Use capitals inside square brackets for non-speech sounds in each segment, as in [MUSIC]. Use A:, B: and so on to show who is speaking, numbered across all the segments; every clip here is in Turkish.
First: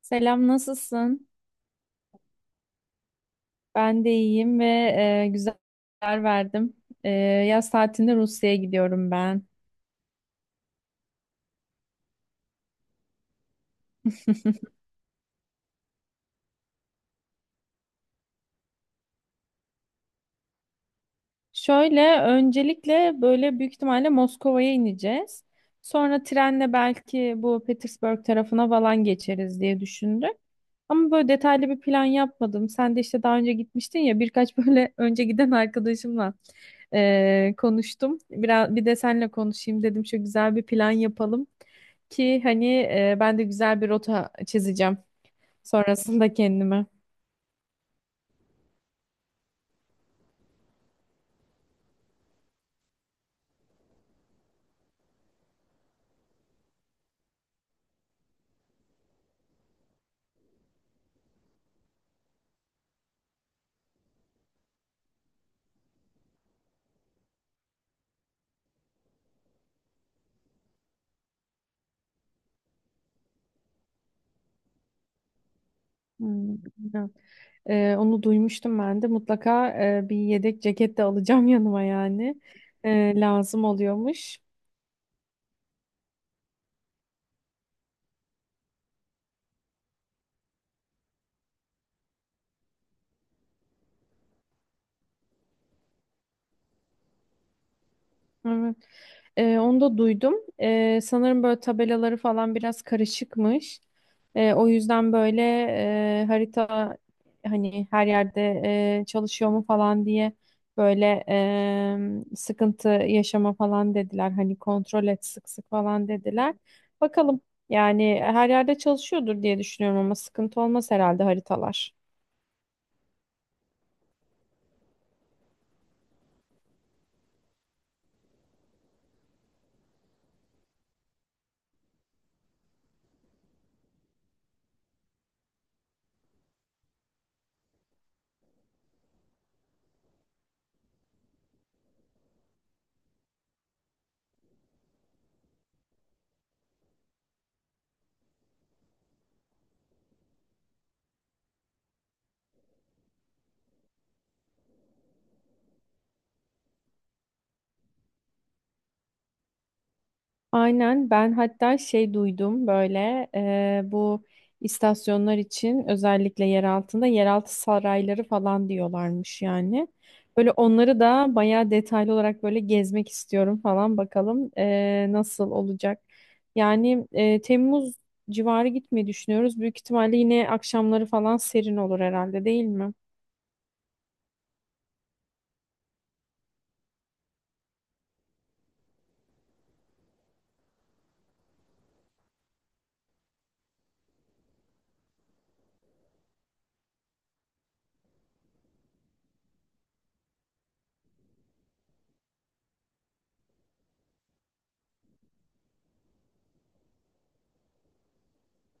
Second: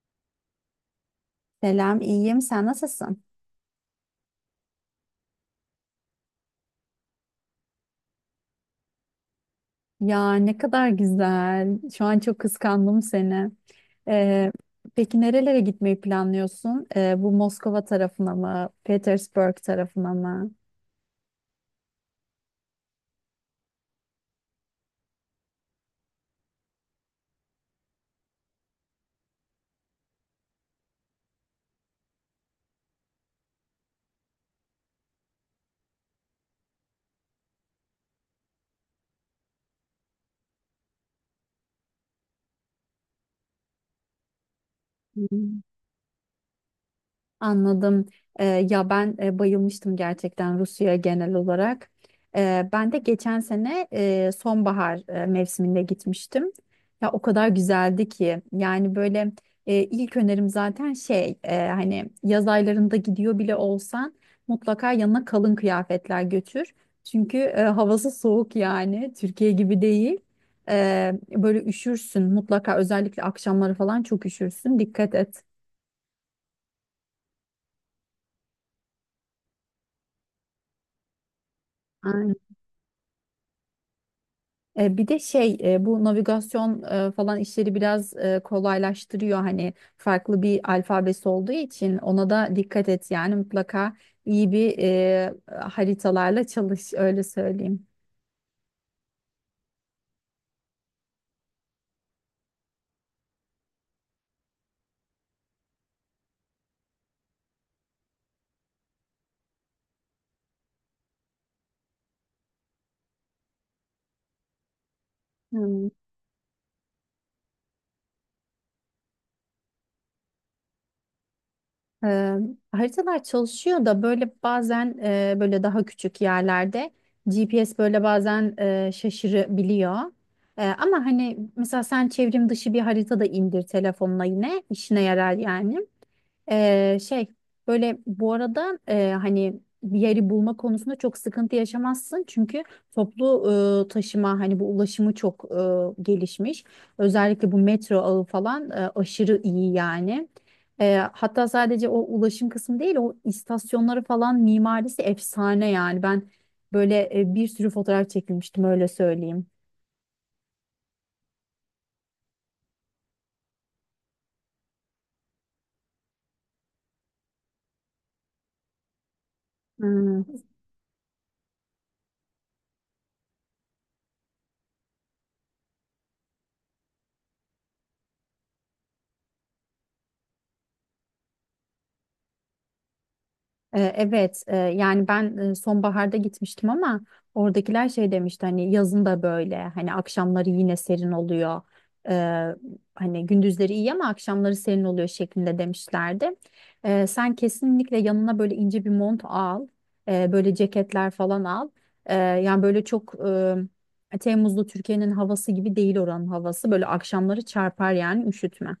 A: Selam, nasılsın?
B: Selam, iyiyim. Sen nasılsın?
A: Ben de iyiyim ve güzel haber verdim. Yaz tatilinde Rusya'ya gidiyorum ben.
B: Ya ne kadar güzel. Şu an çok kıskandım seni. Ee, peki nerelere gitmeyi planlıyorsun? Bu Moskova tarafına mı, Petersburg tarafına mı?
A: Şöyle öncelikle böyle büyük ihtimalle Moskova'ya ineceğiz. Sonra trenle belki bu Petersburg tarafına falan geçeriz diye düşündük. Ama böyle detaylı bir plan yapmadım. Sen de işte daha önce gitmiştin ya birkaç böyle [LAUGHS] önce giden arkadaşımla konuştum. Biraz bir de seninle konuşayım dedim. Şu güzel bir plan yapalım ki hani ben de güzel bir rota çizeceğim sonrasında kendime.
B: Anladım. Ee, Ya ben bayılmıştım gerçekten Rusya'ya genel olarak. Ben de geçen sene sonbahar mevsiminde gitmiştim. Ya o kadar güzeldi ki yani böyle ilk önerim zaten şey hani yaz aylarında gidiyor bile olsan mutlaka yanına kalın kıyafetler götür. Çünkü havası soğuk yani Türkiye gibi değil. Böyle üşürsün mutlaka, özellikle akşamları falan çok üşürsün, dikkat et.
A: Hmm, bilmiyorum. Onu duymuştum ben de. Mutlaka bir yedek ceket de alacağım [LAUGHS] yanıma yani. Lazım oluyormuş.
B: Bir de şey bu navigasyon falan işleri biraz kolaylaştırıyor, hani farklı bir alfabesi olduğu için ona da dikkat et yani mutlaka iyi bir haritalarla çalış, öyle söyleyeyim.
A: Evet. Onu da duydum. Sanırım böyle tabelaları falan biraz karışıkmış. O yüzden böyle harita hani her yerde çalışıyor mu falan diye böyle sıkıntı yaşama falan dediler. Hani kontrol et sık sık
B: Hmm.
A: falan dediler. Bakalım yani her yerde çalışıyordur diye düşünüyorum ama sıkıntı olmaz herhalde haritalar.
B: Eee, Haritalar çalışıyor da böyle bazen böyle daha küçük yerlerde GPS böyle bazen şaşırabiliyor. Ama hani mesela sen çevrim dışı bir harita da indir telefonuna, yine işine yarar yani. Şey, böyle bu arada hani bir yeri bulma konusunda çok sıkıntı yaşamazsın çünkü toplu taşıma hani bu ulaşımı çok gelişmiş. Özellikle bu metro ağı falan aşırı iyi yani. Hatta sadece o ulaşım kısmı değil, o istasyonları falan mimarisi efsane yani, ben böyle bir sürü fotoğraf çekilmiştim, öyle söyleyeyim.
A: Aynen ben hatta şey duydum böyle bu istasyonlar için özellikle yer altında yeraltı sarayları falan diyorlarmış yani.
B: Hmm.
A: Böyle onları da bayağı detaylı olarak böyle gezmek istiyorum falan bakalım nasıl olacak. Yani Temmuz civarı gitmeyi düşünüyoruz. Büyük ihtimalle yine akşamları falan serin olur herhalde değil mi?
B: Evet, yani ben sonbaharda gitmiştim ama oradakiler şey demişti hani yazın da böyle hani akşamları yine serin oluyor. Ee, Hani gündüzleri iyi ama akşamları serin oluyor şeklinde demişlerdi. Sen kesinlikle yanına böyle ince bir mont al, böyle ceketler falan al. Yani böyle çok Temmuzlu Türkiye'nin havası gibi değil oranın havası. Böyle akşamları çarpar yani, üşütme.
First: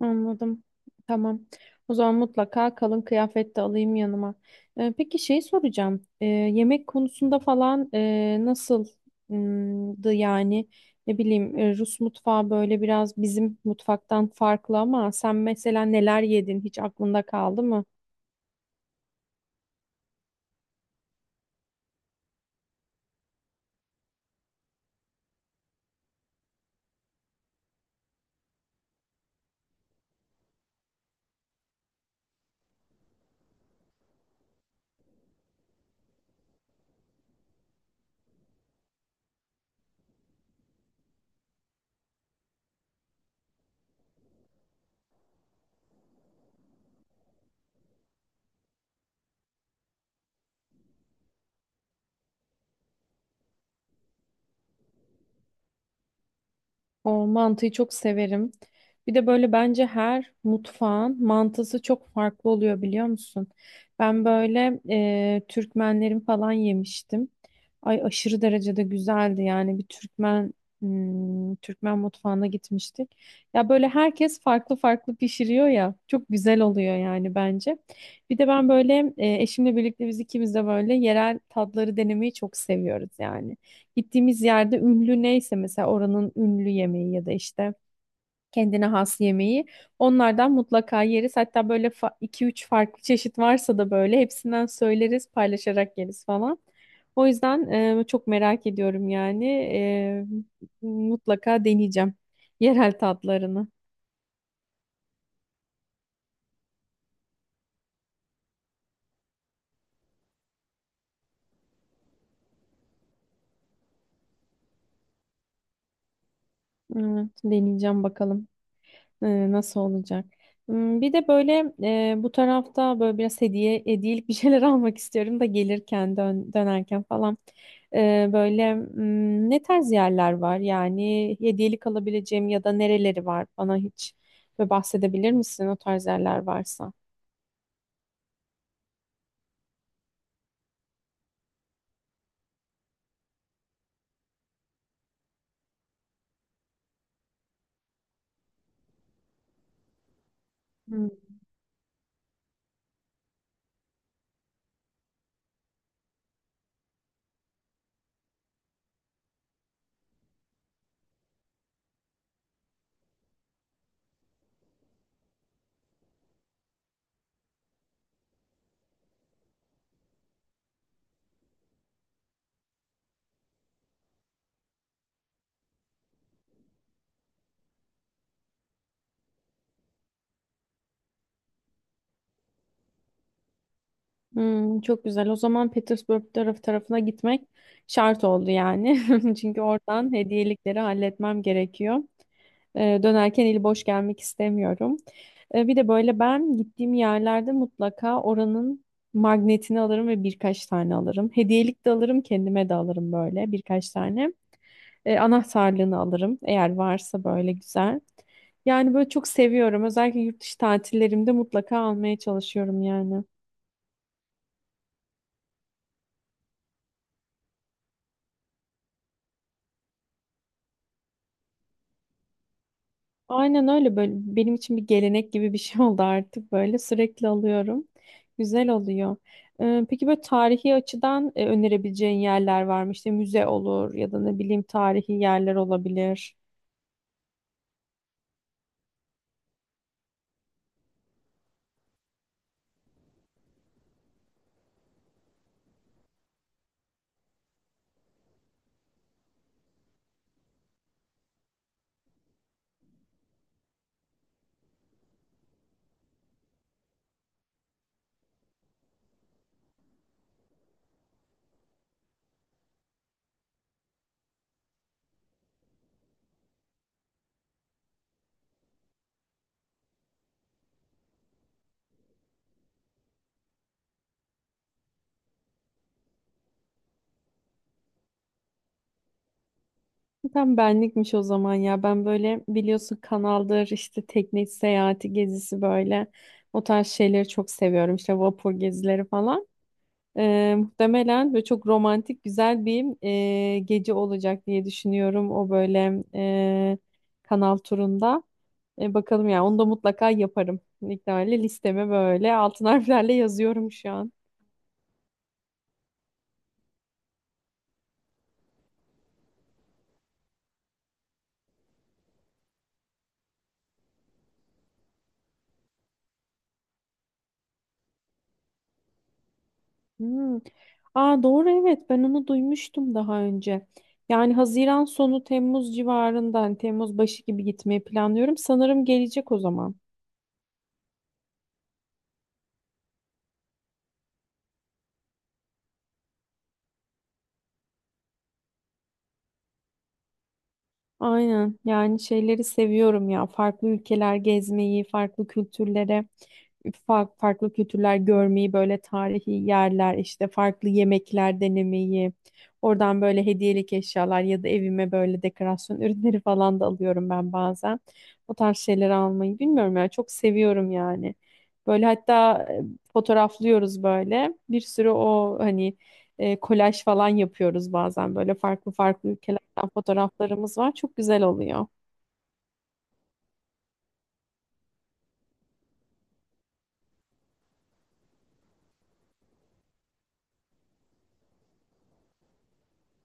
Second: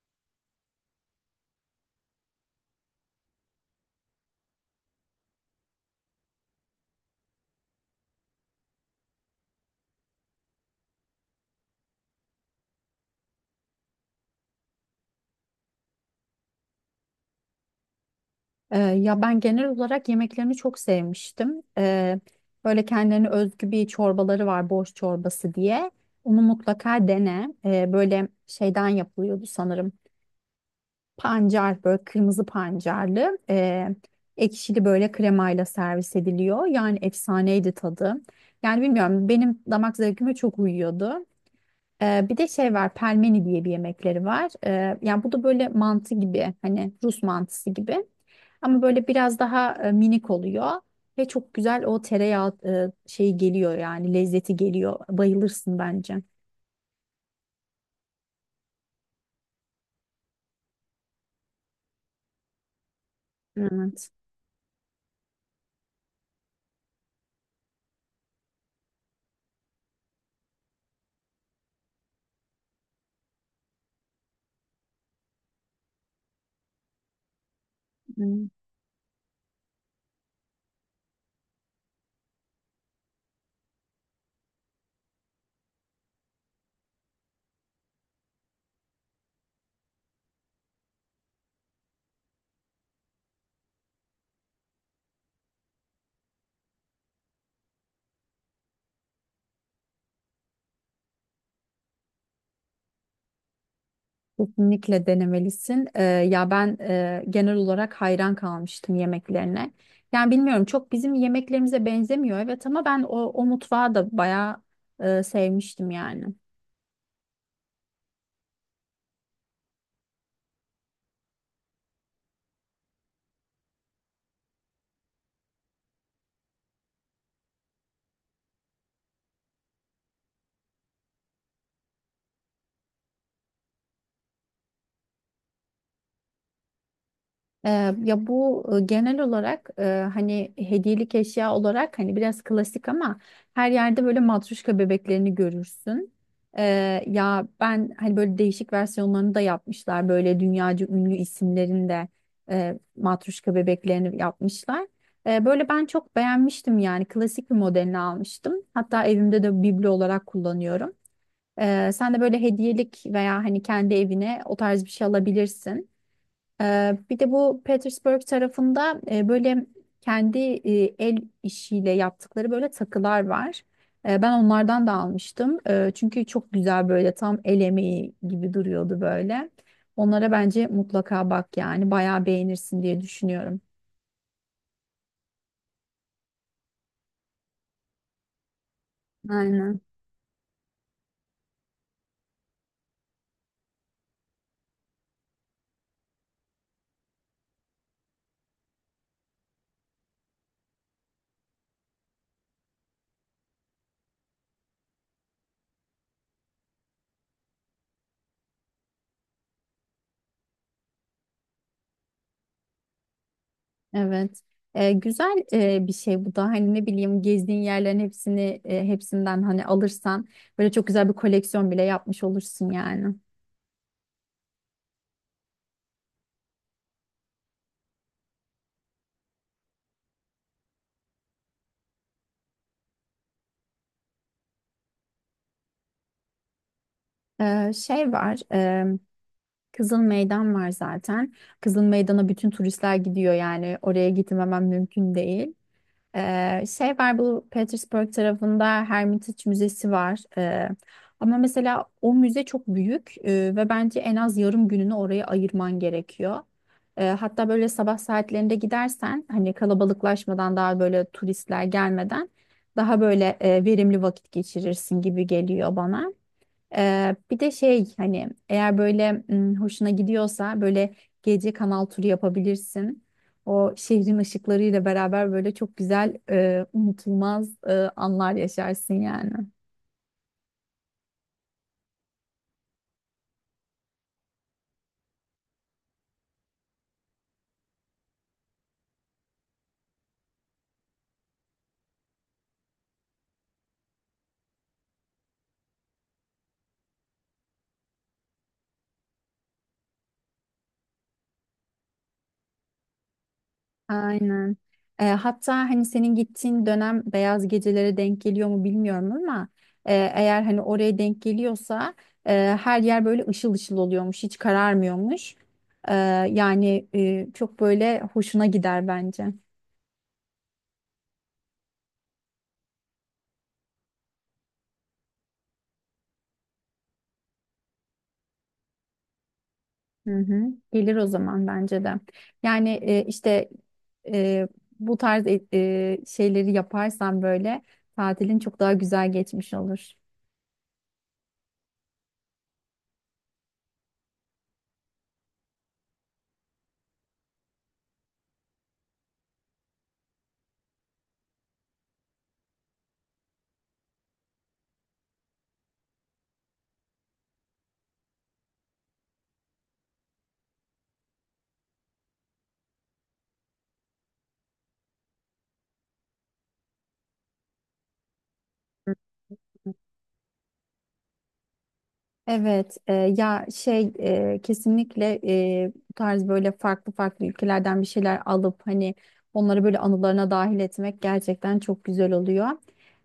A: Anladım. Tamam. O zaman mutlaka kalın kıyafet de alayım yanıma. Peki şey soracağım. Yemek konusunda falan nasıldı yani? Ne bileyim Rus mutfağı böyle biraz bizim mutfaktan farklı ama sen mesela neler yedin hiç aklında kaldı mı?
B: Ya ben genel olarak yemeklerini çok sevmiştim. Böyle kendilerine özgü bir çorbaları var, borş çorbası diye. Onu mutlaka dene. Böyle şeyden yapılıyordu sanırım. Pancar, böyle kırmızı pancarlı. Ekşili böyle kremayla servis ediliyor. Yani efsaneydi tadı. Yani bilmiyorum, benim damak zevkime çok uyuyordu. Bir de şey var, pelmeni diye bir yemekleri var. Yani bu da böyle mantı gibi, hani Rus mantısı gibi. Ama böyle biraz daha minik oluyor. Ve çok güzel o tereyağı şeyi geliyor yani lezzeti geliyor. Bayılırsın bence.
A: O mantıyı çok severim. Bir de böyle bence her mutfağın mantısı çok farklı oluyor biliyor musun?
B: Evet.
A: Ben böyle Türkmenlerin falan yemiştim. Ay aşırı derecede güzeldi yani bir Türkmen hmm, Türkmen mutfağına gitmiştik. Ya böyle herkes farklı farklı pişiriyor ya çok güzel oluyor yani bence. Bir de
B: Evet.
A: ben böyle eşimle birlikte biz ikimiz de böyle yerel tatları denemeyi çok seviyoruz yani. Gittiğimiz yerde ünlü neyse mesela oranın ünlü yemeği ya da işte kendine has yemeği onlardan mutlaka yeriz. Hatta böyle iki üç farklı çeşit varsa da böyle hepsinden söyleriz, paylaşarak yeriz falan. O yüzden çok merak ediyorum yani. Mutlaka deneyeceğim yerel tatlarını.
B: Kesinlikle denemelisin. Ya ben genel olarak hayran kalmıştım yemeklerine. Yani bilmiyorum, çok bizim yemeklerimize benzemiyor, evet, ama ben o mutfağı da bayağı sevmiştim yani.
A: Evet, deneyeceğim bakalım. Nasıl olacak? Hmm, bir de böyle bu tarafta böyle biraz hediyelik bir şeyler [LAUGHS] almak istiyorum da gelirken dönerken falan. Böyle hmm, ne tarz yerler var? Yani hediyelik alabileceğim ya da nereleri var? Bana hiç böyle bahsedebilir misin o tarz yerler varsa?
B: Ee, Ya bu genel olarak hani hediyelik eşya olarak hani biraz klasik ama her yerde böyle matruşka bebeklerini görürsün. Ya ben hani böyle değişik versiyonlarını da yapmışlar. Böyle dünyaca
A: Hmm.
B: ünlü isimlerin de matruşka bebeklerini yapmışlar. Böyle ben çok beğenmiştim yani, klasik bir modelini almıştım. Hatta evimde de biblo olarak kullanıyorum. Sen de böyle hediyelik veya hani kendi evine o tarz bir şey alabilirsin. Bir de bu Petersburg tarafında böyle kendi el işiyle yaptıkları böyle takılar var. Ben onlardan da almıştım. Çünkü çok güzel böyle, tam el emeği gibi duruyordu böyle. Onlara bence mutlaka bak, yani bayağı beğenirsin diye düşünüyorum.
A: Hmm, çok güzel. O zaman Petersburg tarafına gitmek şart oldu yani. [LAUGHS] Çünkü
B: Aynen.
A: oradan hediyelikleri halletmem gerekiyor. Dönerken eli boş gelmek istemiyorum. Bir de böyle ben gittiğim yerlerde mutlaka oranın magnetini alırım ve birkaç tane alırım. Hediyelik de alırım, kendime de alırım böyle birkaç tane. Anahtarlığını alırım eğer varsa böyle güzel. Yani böyle çok seviyorum. Özellikle yurt dışı tatillerimde mutlaka almaya çalışıyorum yani.
B: Evet. Güzel bir şey bu da, hani ne bileyim gezdiğin yerlerin hepsini hepsinden hani alırsan böyle çok güzel bir koleksiyon bile yapmış olursun yani.
A: Aynen öyle böyle benim için bir gelenek gibi bir şey [LAUGHS] oldu artık böyle sürekli alıyorum. Güzel oluyor. Peki böyle tarihi açıdan önerebileceğin yerler var mı? İşte müze olur ya da ne bileyim tarihi yerler olabilir.
B: Şey var. Kızıl Meydan var zaten. Kızıl Meydan'a bütün turistler gidiyor yani, oraya gitmemem mümkün değil. Şey var, bu Petersburg tarafında Hermitage Müzesi var. Ama mesela o müze çok büyük ve bence en az yarım gününü oraya ayırman gerekiyor. Hatta böyle sabah saatlerinde gidersen, hani kalabalıklaşmadan daha böyle turistler gelmeden, daha böyle verimli vakit geçirirsin gibi geliyor bana. Bir de şey, hani eğer böyle hoşuna gidiyorsa böyle gece kanal turu yapabilirsin. O şehrin ışıklarıyla beraber böyle çok güzel unutulmaz anlar yaşarsın yani.
A: Tam benlikmiş o zaman ya. Ben böyle biliyorsun kanaldır işte tekne seyahati gezisi böyle o tarz şeyleri çok seviyorum. İşte vapur gezileri falan. Muhtemelen ve çok romantik güzel bir gece olacak diye düşünüyorum o böyle kanal turunda. Bakalım ya onu da mutlaka yaparım. İktidarıyla listeme böyle altın harflerle yazıyorum şu an.
B: Aynen. Hatta hani senin gittiğin dönem beyaz gecelere denk geliyor mu bilmiyorum ama eğer hani oraya denk geliyorsa her yer böyle ışıl ışıl oluyormuş, hiç kararmıyormuş. Ee, Yani çok böyle hoşuna gider bence.
A: Hmm. Aa, doğru evet ben onu duymuştum daha önce. Yani Haziran sonu Temmuz civarında hani Temmuz başı gibi gitmeyi planlıyorum. Sanırım gelecek o zaman.
B: Hı hı. Gelir o zaman bence de. Yani işte e, bu tarz şeyleri yaparsan böyle tatilin çok daha güzel geçmiş olur.
A: Aynen yani şeyleri seviyorum ya farklı ülkeler gezmeyi, farklı kültürlere, farklı kültürler görmeyi, böyle tarihi yerler işte farklı yemekler denemeyi, oradan böyle hediyelik eşyalar ya da evime böyle dekorasyon [LAUGHS] ürünleri falan da alıyorum ben bazen. O tarz şeyleri almayı bilmiyorum ya çok seviyorum yani. Böyle hatta fotoğraflıyoruz böyle bir sürü o hani kolaj falan yapıyoruz bazen böyle farklı farklı ülkelerden fotoğraflarımız var. Çok güzel oluyor.
B: Evet, ya şey kesinlikle bu tarz böyle farklı farklı ülkelerden bir şeyler alıp hani onları böyle anılarına dahil etmek gerçekten çok güzel oluyor.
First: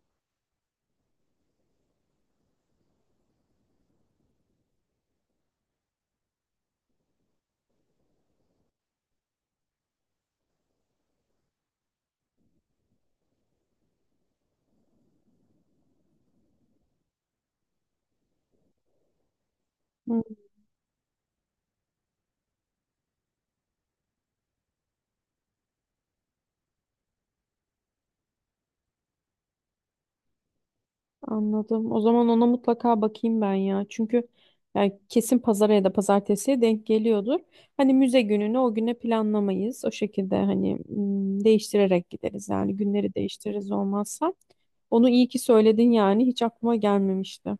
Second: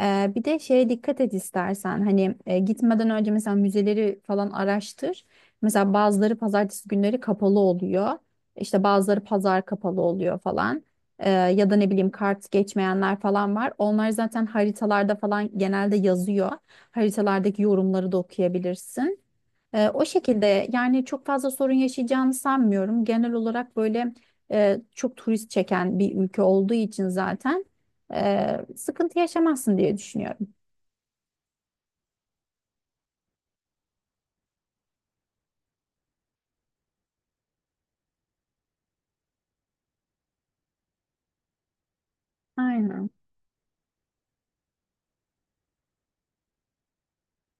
B: Bir de şeye dikkat et istersen hani, gitmeden önce mesela müzeleri falan araştır. Mesela bazıları pazartesi günleri kapalı oluyor. İşte bazıları pazar kapalı oluyor falan. Ya da ne bileyim kart geçmeyenler falan var. Onlar zaten haritalarda falan genelde yazıyor, haritalardaki yorumları da okuyabilirsin. O
A: Hı,
B: şekilde yani, çok fazla sorun yaşayacağını sanmıyorum. Genel olarak böyle çok turist çeken bir ülke olduğu için zaten sıkıntı yaşamazsın diye düşünüyorum.
A: anladım. O zaman ona mutlaka bakayım ben ya. Çünkü yani kesin pazara ya da pazartesiye denk geliyordur. Hani müze gününü o güne planlamayız. O şekilde hani m, değiştirerek gideriz. Yani
B: Aynen.
A: günleri değiştiririz olmazsa. Onu iyi ki söyledin yani. Hiç aklıma gelmemişti.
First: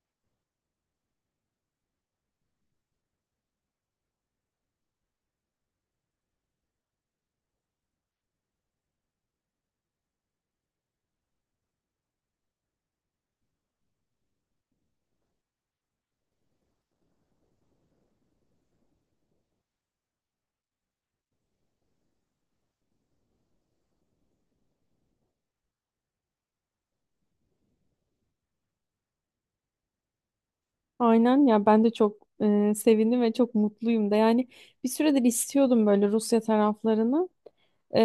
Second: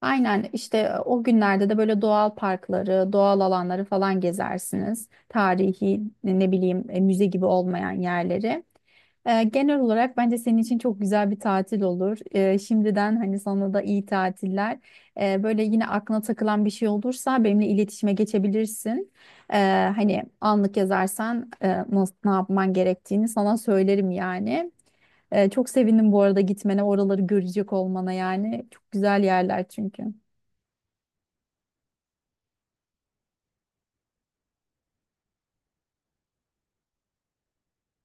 B: Aynen işte, o günlerde de böyle doğal parkları, doğal alanları falan gezersiniz. Tarihi ne bileyim müze gibi olmayan yerleri. Genel olarak bence senin için çok güzel bir tatil olur. Şimdiden hani sana da iyi tatiller. Böyle yine aklına takılan bir şey olursa benimle iletişime geçebilirsin. Ee, Hani anlık yazarsan nasıl, ne yapman gerektiğini sana söylerim yani. Çok sevindim bu arada gitmene, oraları görecek olmana yani. Çok güzel yerler çünkü.
A: Aynen ya ben de çok sevindim ve çok mutluyum da yani bir süredir istiyordum böyle Rusya taraflarını. Ee,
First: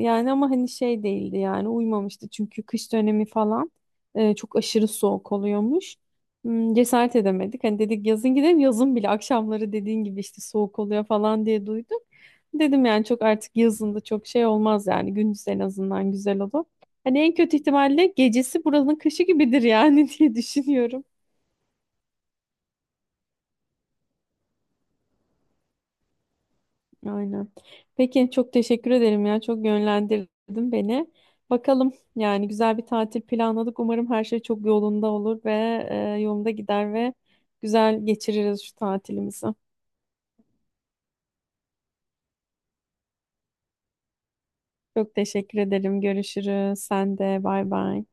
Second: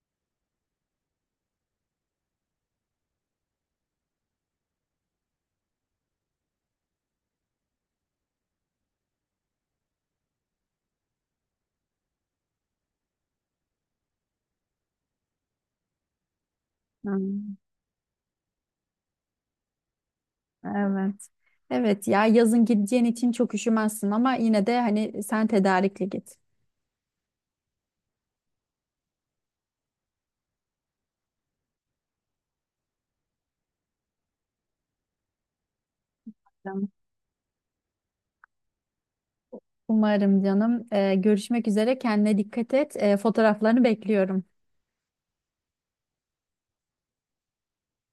A: Yani ama hani şey değildi yani uymamıştı çünkü kış dönemi falan çok aşırı soğuk oluyormuş. Hmm, cesaret edemedik. Hani dedik yazın gidelim yazın bile akşamları dediğin gibi işte soğuk oluyor falan diye duydum. Dedim yani çok artık yazında çok şey olmaz yani gündüz en azından güzel olur. Hani en kötü
B: Hmm.
A: ihtimalle gecesi buranın kışı gibidir yani [LAUGHS] diye düşünüyorum.
B: Evet. Evet ya, yazın gideceğin için çok üşümezsin ama yine de hani sen tedarikli git.
A: Aynen. Peki çok teşekkür ederim ya. Çok yönlendirdin beni. Bakalım yani güzel bir tatil planladık. Umarım her şey çok yolunda olur ve yolunda
B: Tamam.
A: gider ve güzel geçiririz şu tatilimizi.
B: Umarım canım. Görüşmek üzere. Kendine dikkat et. Fotoğraflarını bekliyorum.
A: Çok teşekkür ederim. Görüşürüz. Sen de bay bay.